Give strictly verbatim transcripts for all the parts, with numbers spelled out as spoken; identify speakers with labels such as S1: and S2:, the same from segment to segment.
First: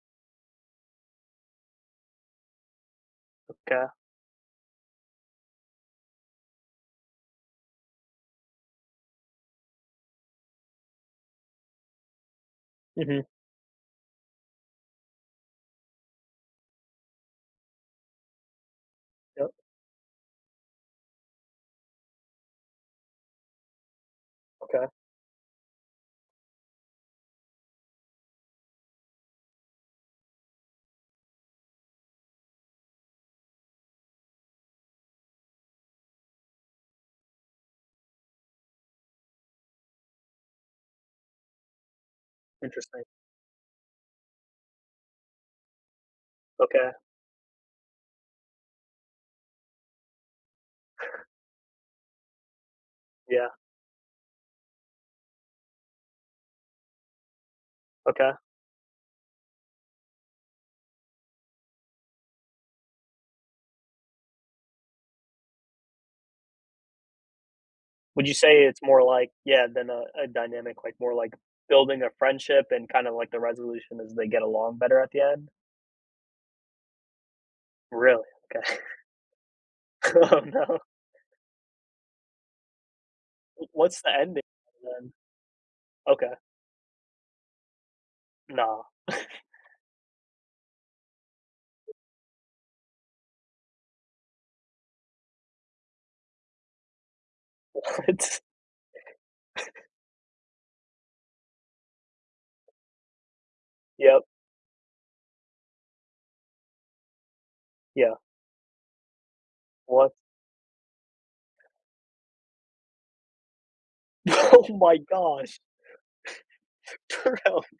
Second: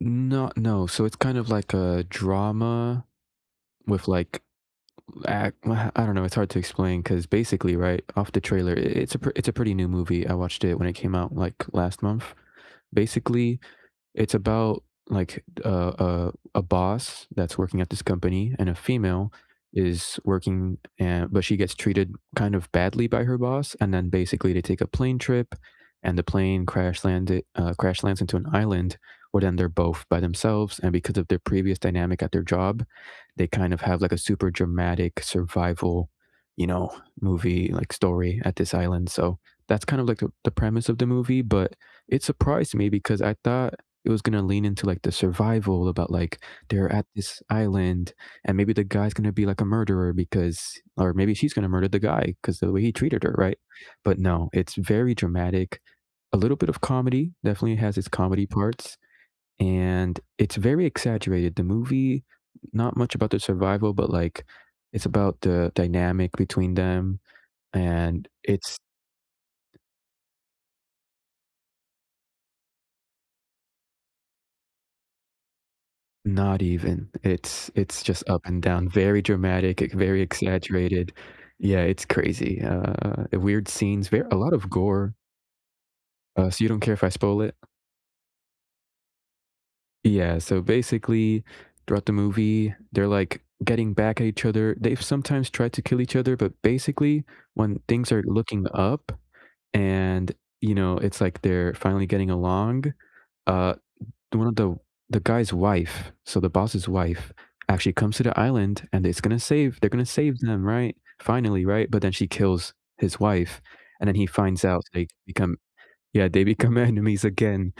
S1: No, no, so it's kind of like a drama
S2: Okay.
S1: with, like, l act uh, I don't know, it's hard to explain 'cause, basically, right, off the trailer, i it's a pr it's a pretty new movie, I watched it when it came out, like, last month.
S2: Mhm.
S1: Basically, it's about, like, a a a boss that's working at this company and a female
S2: Yep.
S1: is working and but she gets treated kind of badly by her boss, and then, basically, they take a
S2: Okay.
S1: plane trip, and the plane crash-landed uh, crash lands into an island, well, then they're both by themselves, and because of their previous dynamic at their job, they kind of have, like, a super dramatic survival, you know, movie, like, story at this island, so that's kind of like the the premise of the movie, but it surprised me
S2: Interesting.
S1: because I thought it was gonna lean into, like, the survival about, like
S2: Okay.
S1: they're at this island and maybe the guy's gonna be, like, a murderer because or maybe she's gonna murder the guy 'cause of the way he treated her,
S2: Yeah.
S1: right? But, no, it's very dramatic, a little bit of comedy, definitely has its
S2: Okay.
S1: comedy parts, and it's very exaggerated. The movie not much about the survival, but, like, it's about the dynamic between them,
S2: Would
S1: and
S2: you say
S1: it's
S2: it's more like Yeah, than a a dynamic like, more like building a friendship and kinda like the resolution as they get along better at the end?
S1: Not even. It's
S2: Oh,
S1: it's
S2: really?
S1: just up and
S2: Okay.
S1: down, very dramatic, e very
S2: Oh, no.
S1: exaggerated. Yeah, it's crazy, uh, e
S2: W
S1: weird
S2: what's
S1: scenes,
S2: the
S1: ver a
S2: ending
S1: lot of
S2: then?
S1: gore.
S2: Okay.
S1: Uh, so you don't care if I spoil it?
S2: Nah.
S1: Yeah, so, basically, throughout the movie, they're, like, getting back at each other they've sometimes tried to kill each other, but, basically, when things are
S2: What?
S1: looking up and, you know, it's like they're finally getting along, uh,
S2: Yep.
S1: the one of tho the guy's wife- so the boss's wife- actually comes
S2: Yeah.
S1: to the island, and is gonna save they're gonna
S2: What?
S1: save them, right? Finally, right? But then she kills his wife, and then he finds
S2: Oh
S1: out so
S2: my
S1: they become
S2: gosh.
S1: Yeah, they become enemies again.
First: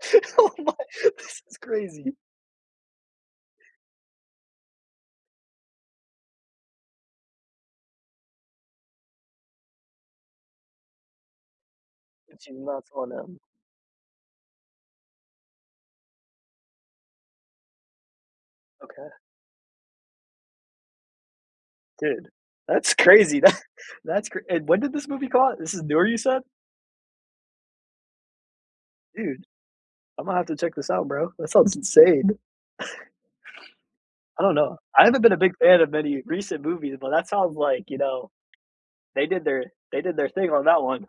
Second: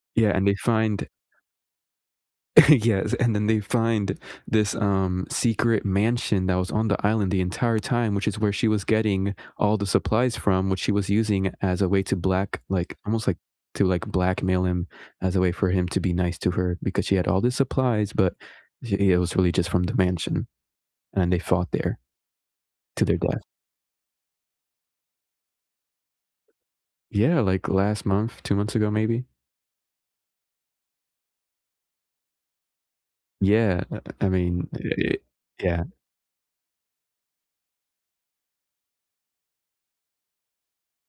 S2: [unintelligible]
S1: Yeah, and
S2: Oh
S1: they
S2: my,
S1: find
S2: this is crazy.
S1: Yes, and then they find this, um, secret mansion that was on the island the entire time, which is where she was getting all the supplies from, which she was using as a way to
S2: Then she
S1: black
S2: knocks
S1: like,
S2: on
S1: almost, like,
S2: 'em.
S1: to, like, blackmail him as a way for him to be nice to her, because she had all the supplies, but i
S2: Okay.
S1: it was really just from the mansion, and they fought there
S2: Dude, that's
S1: to their
S2: crazy.
S1: death.
S2: That that's cr and when did this movie come out? This is newer you said?
S1: Yeah, like, last month, two months ago, maybe?
S2: Dude, Imma have to check this out, bro. That sounds insane.
S1: Yeah, u uh, I
S2: I don't
S1: mean,
S2: know.
S1: e
S2: I
S1: eh
S2: haven't been a big fan of
S1: Yeah.
S2: any recent movies, but that sounds like, you know, they did their they did their thing on that one.